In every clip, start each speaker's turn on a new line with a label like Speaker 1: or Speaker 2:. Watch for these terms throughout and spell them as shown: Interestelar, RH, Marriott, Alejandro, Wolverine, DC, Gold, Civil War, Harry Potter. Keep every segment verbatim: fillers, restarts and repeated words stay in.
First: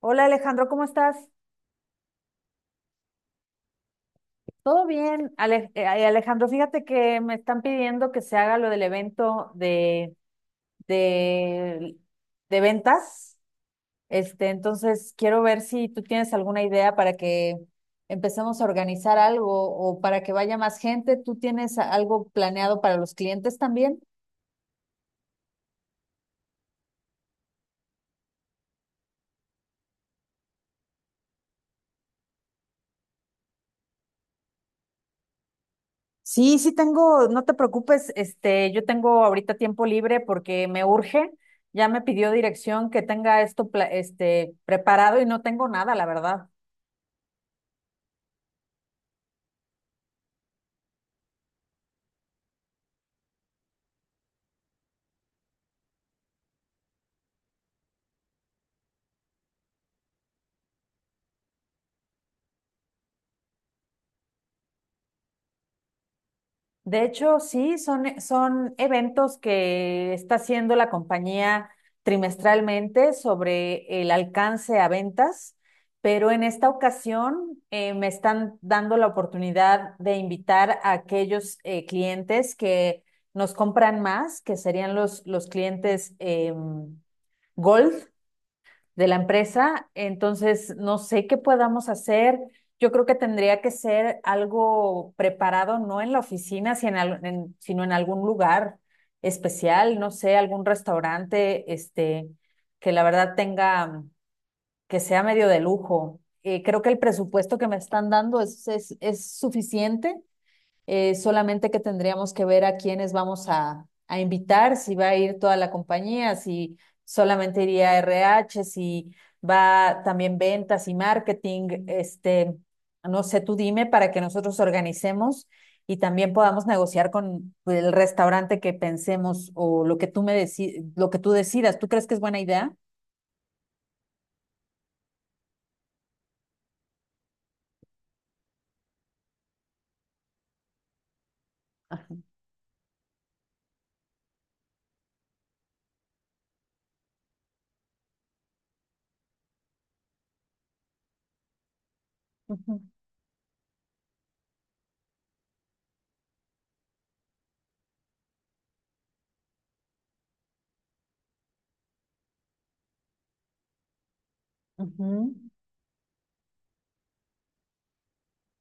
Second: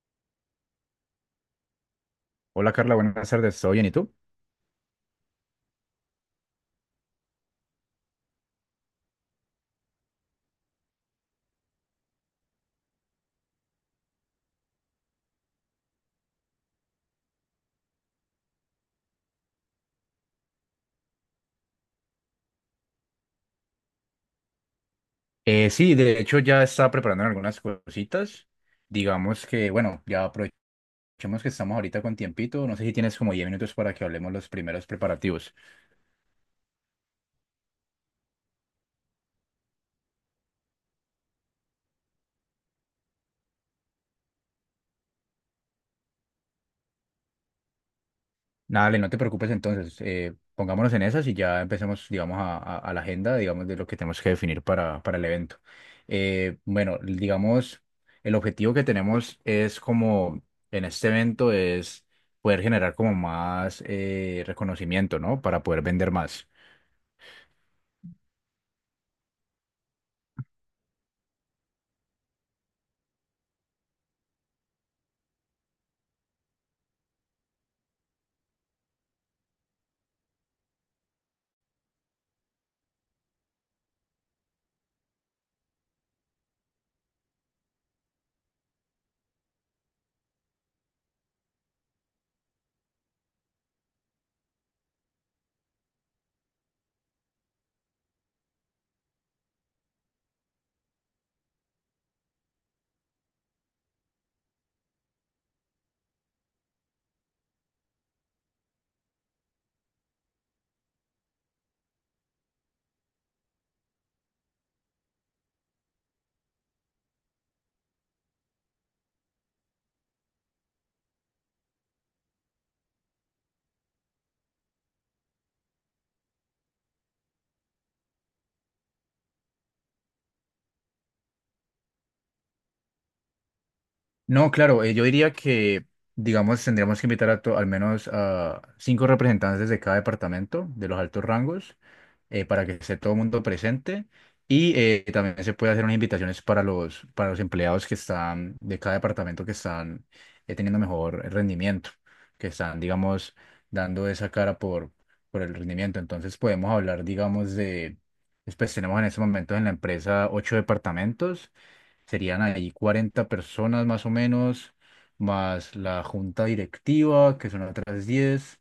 Speaker 1: Hola Alejandro, ¿cómo estás?
Speaker 2: Hola Carla, buenas tardes, ¿todo bien? ¿Y tú?
Speaker 1: ¿Todo bien? Ale- eh, Alejandro, fíjate que me están pidiendo que se haga lo del evento de, de, de ventas. Este, entonces quiero ver si tú tienes alguna idea para que empecemos a organizar algo o para que vaya más gente. ¿Tú tienes a- algo planeado para los clientes también?
Speaker 2: Eh, sí, de hecho ya estaba preparando algunas cositas. Digamos que, bueno, ya aprovechemos que estamos ahorita con tiempito. No sé si tienes como diez minutos para que hablemos los primeros preparativos.
Speaker 1: Sí, sí tengo, no te preocupes, este, yo tengo ahorita tiempo libre porque me urge. Ya me pidió dirección que tenga esto, pla- este, preparado y no tengo nada, la verdad.
Speaker 2: Dale, no te preocupes entonces. Eh, pongámonos en esas y ya empecemos, digamos, a, a- a la agenda, digamos, de lo que tenemos que definir para, para el evento. Eh, bueno, digamos, el objetivo que tenemos es como en este evento es poder generar como más eh, reconocimiento, ¿no? Para poder vender más.
Speaker 1: De hecho, sí, son, eh, son eventos que está haciendo la compañía trimestralmente sobre el alcance a ventas, pero en esta ocasión eh, me están dando la oportunidad de invitar a aquellos eh, clientes que nos compran más, que serían los, los clientes em, Gold, de la empresa. Entonces, no sé qué podamos hacer. Yo creo que tendría que ser algo preparado, no en la oficina, sino en, al- en- sino en algún lugar especial, no sé, algún restaurante, este, que la verdad tenga, que sea medio de lujo. Eh, creo que el presupuesto que me están dando es, es, es suficiente, eh, solamente que tendríamos que ver a quiénes vamos a, a invitar, si va a ir toda la compañía, si solamente iría R H, si va también ventas y marketing, este, no sé, tú dime para que nosotros organicemos y también podamos negociar con, pues, el restaurante que pensemos o lo que tú me deci- lo que tú decidas. ¿Tú crees que es buena idea?
Speaker 2: No, claro, eh, yo diría que, digamos, tendríamos que invitar a to- al menos a cinco representantes de cada departamento de los altos rangos.
Speaker 1: Ah,
Speaker 2: Eh, para que esté todo el mundo presente y eh, también se puede hacer unas invitaciones para los, para los empleados que están de cada departamento que están eh, teniendo mejor rendimiento, que
Speaker 1: ujú,
Speaker 2: están, digamos, dando esa cara por, por el rendimiento. Entonces podemos hablar, digamos, de, pues tenemos en estos momentos en la empresa ocho departamentos. Serían ahí cuarenta personas más o menos,
Speaker 1: ujú,
Speaker 2: más la junta directiva, que son otras diez.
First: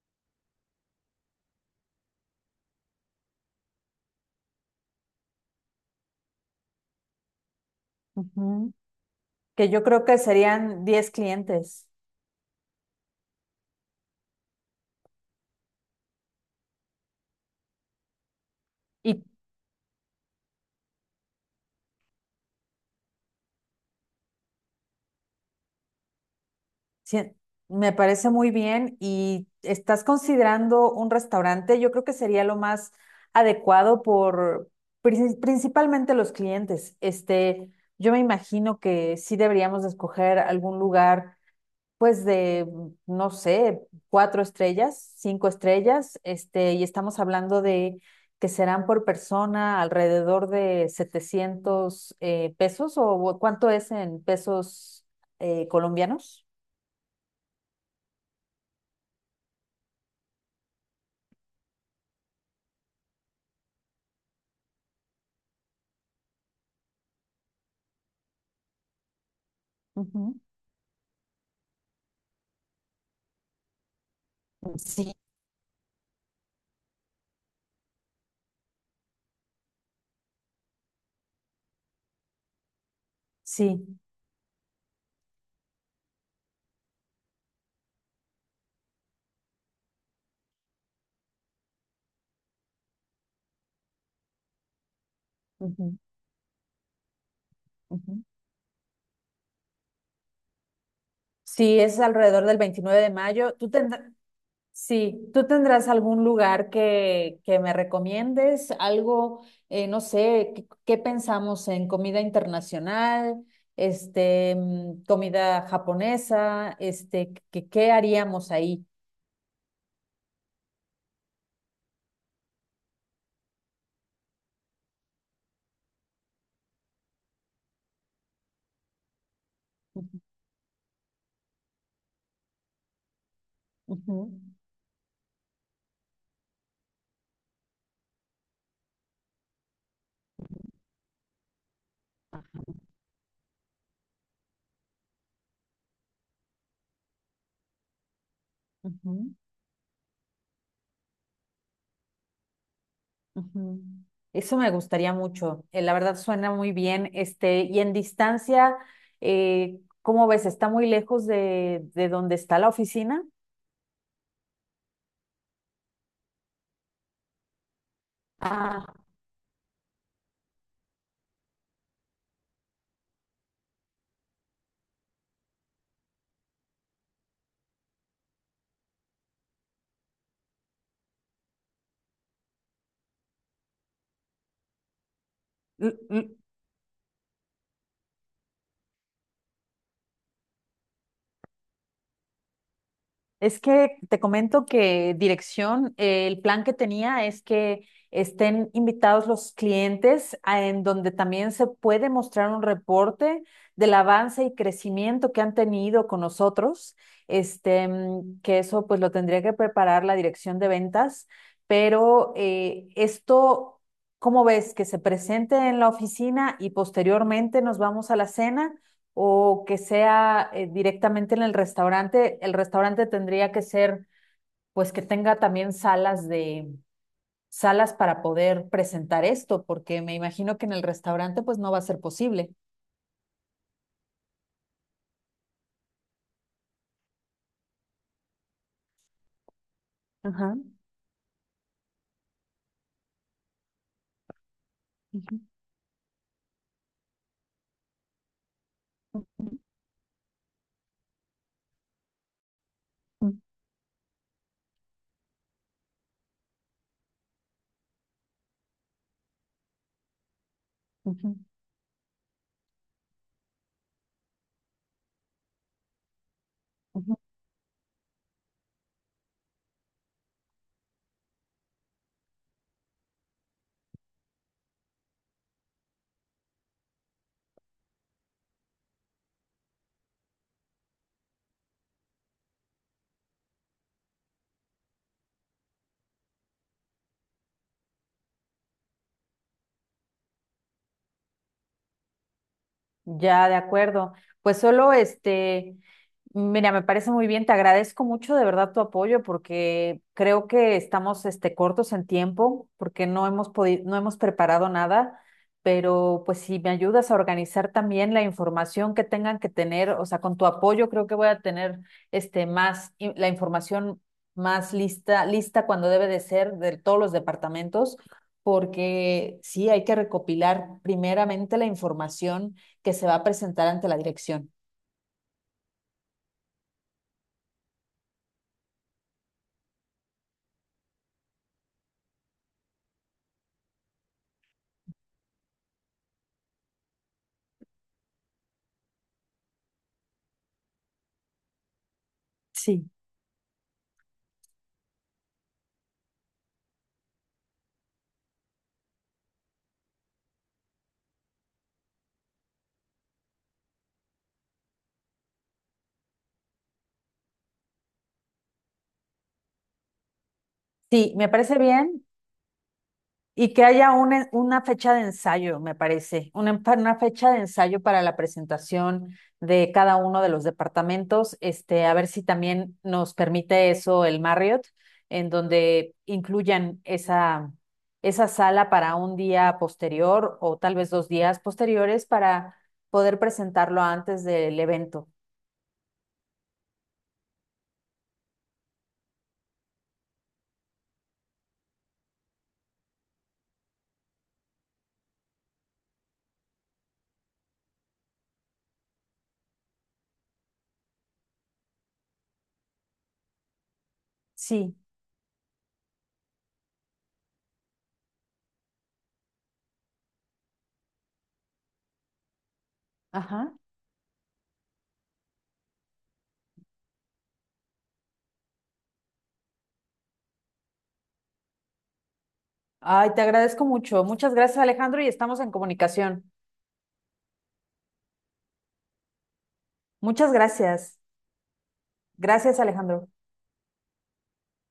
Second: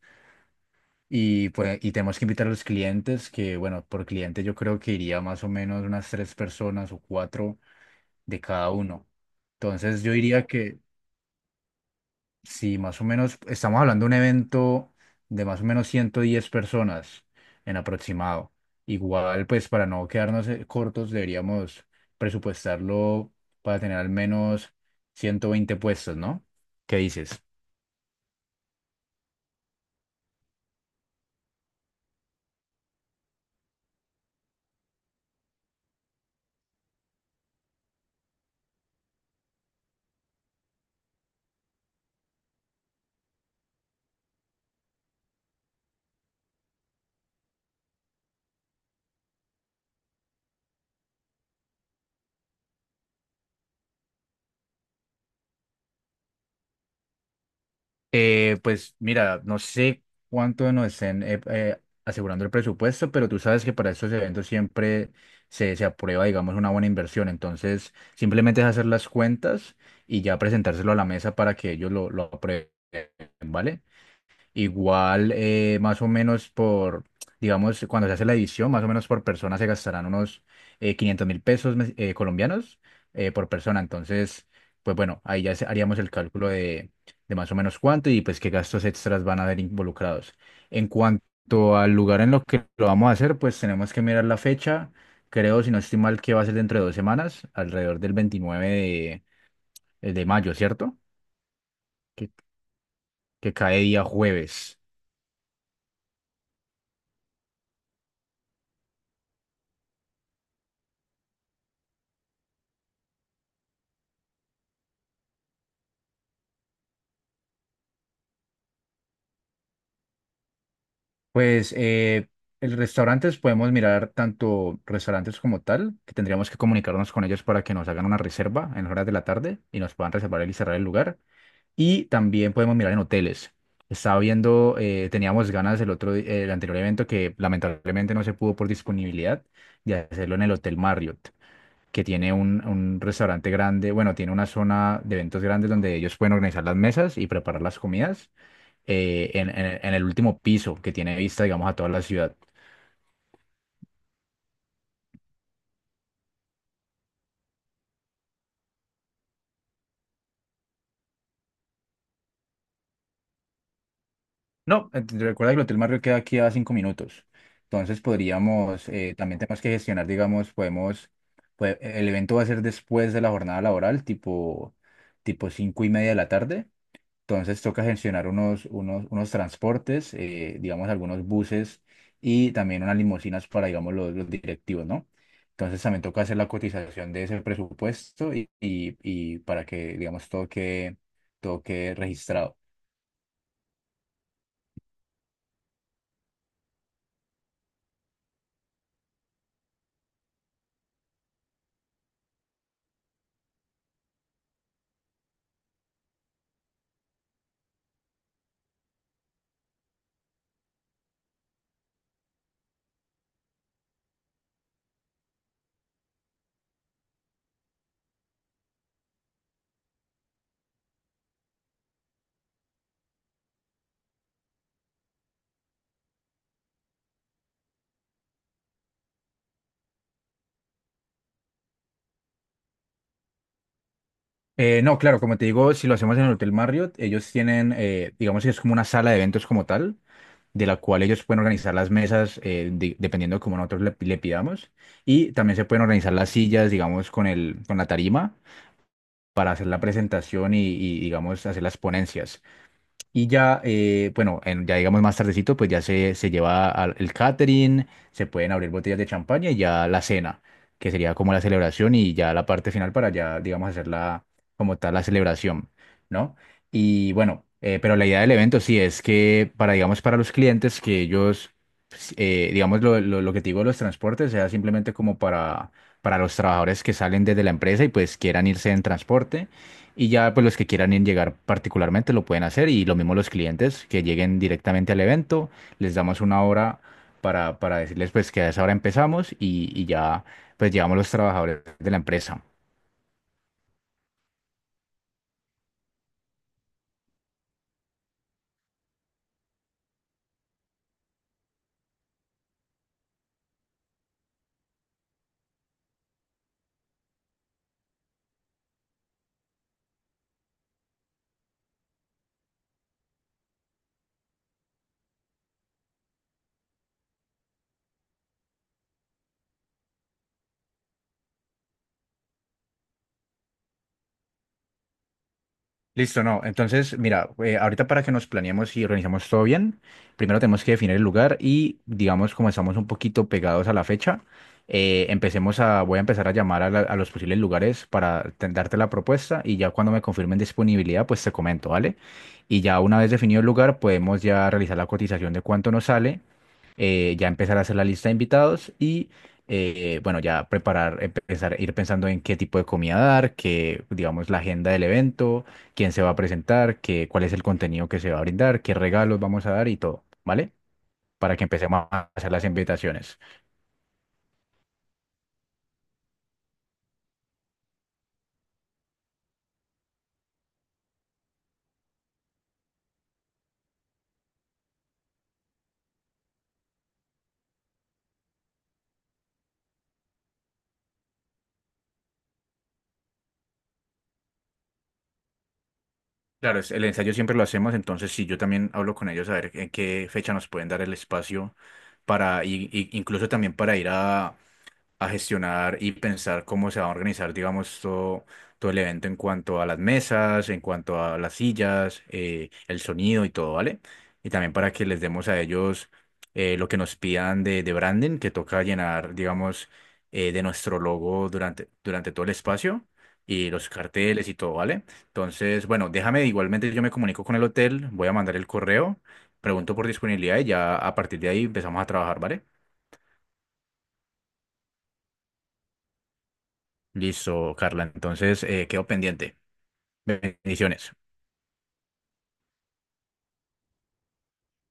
Speaker 2: Y, pues, y tenemos que invitar a los clientes, que bueno, por cliente yo creo que iría más o menos unas tres personas o cuatro de cada
Speaker 1: ujú.
Speaker 2: uno.
Speaker 1: Que yo creo
Speaker 2: Entonces yo
Speaker 1: que
Speaker 2: diría que,
Speaker 1: serían diez clientes.
Speaker 2: sí, más o menos, estamos hablando de un evento de más o menos ciento diez personas en aproximado.
Speaker 1: Y
Speaker 2: Igual, pues para no quedarnos eh, cortos, deberíamos presupuestarlo para tener al menos ciento veinte puestos, ¿no? ¿Qué
Speaker 1: sí,
Speaker 2: dices?
Speaker 1: me parece muy bien. ¿Y estás considerando un restaurante? Yo creo que sería lo más adecuado por prin- principalmente los clientes. Este, yo me imagino que sí deberíamos de escoger algún lugar, pues de, no sé, cuatro estrellas, cinco estrellas. Este, y estamos hablando de que serán por persona alrededor de setecientos eh, pesos, o cuánto es en pesos eh, colombianos.
Speaker 2: Eh, pues mira, no sé cuánto nos estén eh, eh, asegurando el presupuesto, pero tú sabes que para estos eventos siempre se, se aprueba, digamos, una buena inversión. Entonces, simplemente es hacer las cuentas y ya
Speaker 1: Ujú.
Speaker 2: presentárselo a la mesa para que ellos lo, lo aprueben, ¿vale?
Speaker 1: Sí,
Speaker 2: Igual, eh, más o menos por, digamos, cuando se hace la edición, más o menos por persona se gastarán unos eh, quinientos mil pesos mes- eh, colombianos eh, por persona.
Speaker 1: sí.
Speaker 2: Entonces, pues bueno, ahí ya se- haríamos el cálculo de, de más o menos cuánto y pues qué gastos extras van a haber involucrados. En cuanto al lugar en lo que lo vamos a hacer, pues tenemos que mirar la fecha. Creo, si no
Speaker 1: Ujú,
Speaker 2: estoy mal, que va a ser dentro de dos semanas, alrededor del
Speaker 1: ujú.
Speaker 2: veintinueve de, de mayo, ¿cierto?
Speaker 1: Sí, es
Speaker 2: Que,
Speaker 1: alrededor del veintinueve de
Speaker 2: que
Speaker 1: mayo. ¿Tú
Speaker 2: cae
Speaker 1: tendrás,
Speaker 2: día jueves.
Speaker 1: sí, tú tendrás algún lugar que, que me recomiendes? Algo, eh, no sé. ¿qué, qué, pensamos, en comida internacional, este, mm, comida japonesa, este? ¿qué, qué haríamos ahí?
Speaker 2: Pues eh, el restaurantes podemos mirar tanto restaurantes como tal, que tendríamos que comunicarnos con ellos para que nos hagan una reserva en las horas de la tarde y nos puedan
Speaker 1: Ujú,
Speaker 2: reservar y cerrar el lugar. Y también podemos mirar en hoteles. Estaba
Speaker 1: ujú,
Speaker 2: viendo, eh, teníamos ganas el otro, di- el anterior evento que lamentablemente no se pudo por disponibilidad de hacerlo en el Hotel Marriott, que tiene un, un restaurante grande, bueno, tiene una zona de eventos grandes donde ellos pueden organizar las mesas y preparar las comidas eh,
Speaker 1: ujú.
Speaker 2: en, en- en el último piso que tiene vista, digamos, a toda la ciudad.
Speaker 1: Ujú. Eso me gustaría mucho. Eh, la verdad suena muy bien. Este, y en distancia, eh, ¿cómo ves? ¿Está muy lejos de, de donde está la oficina?
Speaker 2: No, eh, recuerda que el Hotel Marriott queda aquí a cinco minutos. Entonces
Speaker 1: Ah,
Speaker 2: podríamos, eh, también tenemos que gestionar, digamos, podemos, pue- el evento va a ser después de la jornada laboral, tipo, tipo cinco y media de la tarde. Entonces toca gestionar unos, unos, unos transportes, eh, digamos algunos buses y también unas limusinas para, digamos, los, los directivos, ¿no? Entonces
Speaker 1: L-
Speaker 2: también toca
Speaker 1: l-
Speaker 2: hacer la cotización de ese presupuesto y, y, y para que, digamos, todo quede, todo quede registrado.
Speaker 1: es que te comento que dirección, eh, el plan que tenía es que estén invitados los clientes a- en donde también se puede mostrar un reporte del avance y crecimiento que han tenido con nosotros. Este, mm, que eso pues lo tendría que preparar la dirección de ventas, pero eh, esto, ¿cómo ves? Que se presente en la oficina y posteriormente nos vamos a la cena, o que sea eh, directamente en el restaurante. El restaurante tendría que ser, pues, que tenga también salas de salas para poder presentar esto, porque me imagino que en el restaurante, pues, no va a ser posible.
Speaker 2: Eh, no, claro, como te digo, si lo hacemos en el Hotel Marriott, ellos tienen, eh, digamos que es como una sala de eventos como tal,
Speaker 1: Ajá.
Speaker 2: de la cual ellos pueden organizar las mesas eh, de- dependiendo de cómo nosotros le, le pidamos. Y
Speaker 1: Ujú,
Speaker 2: también se pueden organizar las sillas, digamos, con el, con la tarima
Speaker 1: ujú,
Speaker 2: para hacer la presentación y, y, digamos, hacer las ponencias. Y ya, eh, bueno, en- ya digamos más tardecito, pues ya se, se lleva al, el catering, se pueden abrir botellas de champaña y ya la cena, que sería como
Speaker 1: ujú,
Speaker 2: la celebración y ya la parte final para ya, digamos, hacer la, como tal, la celebración, ¿no? Y
Speaker 1: ujú.
Speaker 2: bueno, eh, pero la idea del evento sí es que para, digamos, para los clientes que ellos, pues, eh, digamos, lo, lo, lo que te digo, de los transportes, sea simplemente como para... para los trabajadores que salen desde la empresa y pues quieran irse en transporte, y ya pues los que quieran en llegar particularmente lo pueden hacer y lo mismo los clientes que lleguen directamente al evento, les damos una hora para, para decirles pues que a esa hora empezamos y, y ya pues llevamos los trabajadores de la empresa.
Speaker 1: Ya, de acuerdo. Pues solo este, mira, me parece muy bien, te agradezco mucho de verdad tu apoyo, porque creo que estamos este cortos en tiempo porque no hemos podido, no hemos preparado nada, pero pues si me ayudas a organizar también la información que tengan que tener, o sea, con tu apoyo creo que voy a tener este más in- la información más lista, lista cuando debe de ser, de todos los departamentos, porque sí hay que recopilar primeramente la información que se va a presentar ante la dirección.
Speaker 2: Listo, no. Entonces, mira, eh, ahorita para que nos planeemos y organizamos todo bien, primero tenemos que definir el lugar y, digamos, como estamos un poquito pegados a la fecha, eh, empecemos a, voy a empezar a llamar a, la- a los posibles lugares para te- darte la propuesta y ya cuando me confirmen disponibilidad, pues te comento, ¿vale? Y ya
Speaker 1: Sí.
Speaker 2: una vez definido el lugar, podemos ya realizar la cotización de cuánto nos sale, eh, ya empezar a hacer la lista de invitados y, eh, bueno, ya preparar, empezar, ir pensando en qué tipo de comida dar, qué, digamos, la agenda del evento, quién se va a presentar, qué, cuál es el contenido que se va a brindar, qué regalos vamos a dar y todo, ¿vale?
Speaker 1: Sí, me
Speaker 2: Para que
Speaker 1: parece
Speaker 2: empecemos
Speaker 1: bien,
Speaker 2: a hacer las invitaciones.
Speaker 1: y que haya una, una fecha de ensayo, me parece, una, una fecha de ensayo para la presentación de cada uno de los departamentos, este, a ver si también nos permite eso el Marriott, en donde incluyan esa, esa sala para un día posterior o tal vez dos días posteriores para poder presentarlo antes del evento.
Speaker 2: Claro, es- el ensayo siempre lo hacemos, entonces sí, yo también hablo con ellos a ver en qué fecha nos pueden dar el espacio para, y, y- incluso también para ir a a gestionar y pensar cómo se va a organizar, digamos, todo, todo el evento en cuanto a las mesas, en cuanto a las sillas, eh, el sonido y todo, ¿vale? Y también para
Speaker 1: Sí.
Speaker 2: que les demos a ellos eh, lo que nos pidan de, de, branding, que toca llenar, digamos, eh, de nuestro logo durante, durante todo el espacio. Y
Speaker 1: Ajá.
Speaker 2: los carteles y todo, ¿vale? Entonces, bueno, déjame, igualmente yo me comunico con el hotel, voy a mandar el correo, pregunto por disponibilidad y ya a partir de ahí empezamos a trabajar, ¿vale?
Speaker 1: Ay, te agradezco mucho. Muchas gracias, Alejandro, y estamos en comunicación.
Speaker 2: Listo, Carla. Entonces, eh, quedo pendiente.
Speaker 1: Muchas
Speaker 2: Bendiciones.
Speaker 1: gracias. Gracias, Alejandro.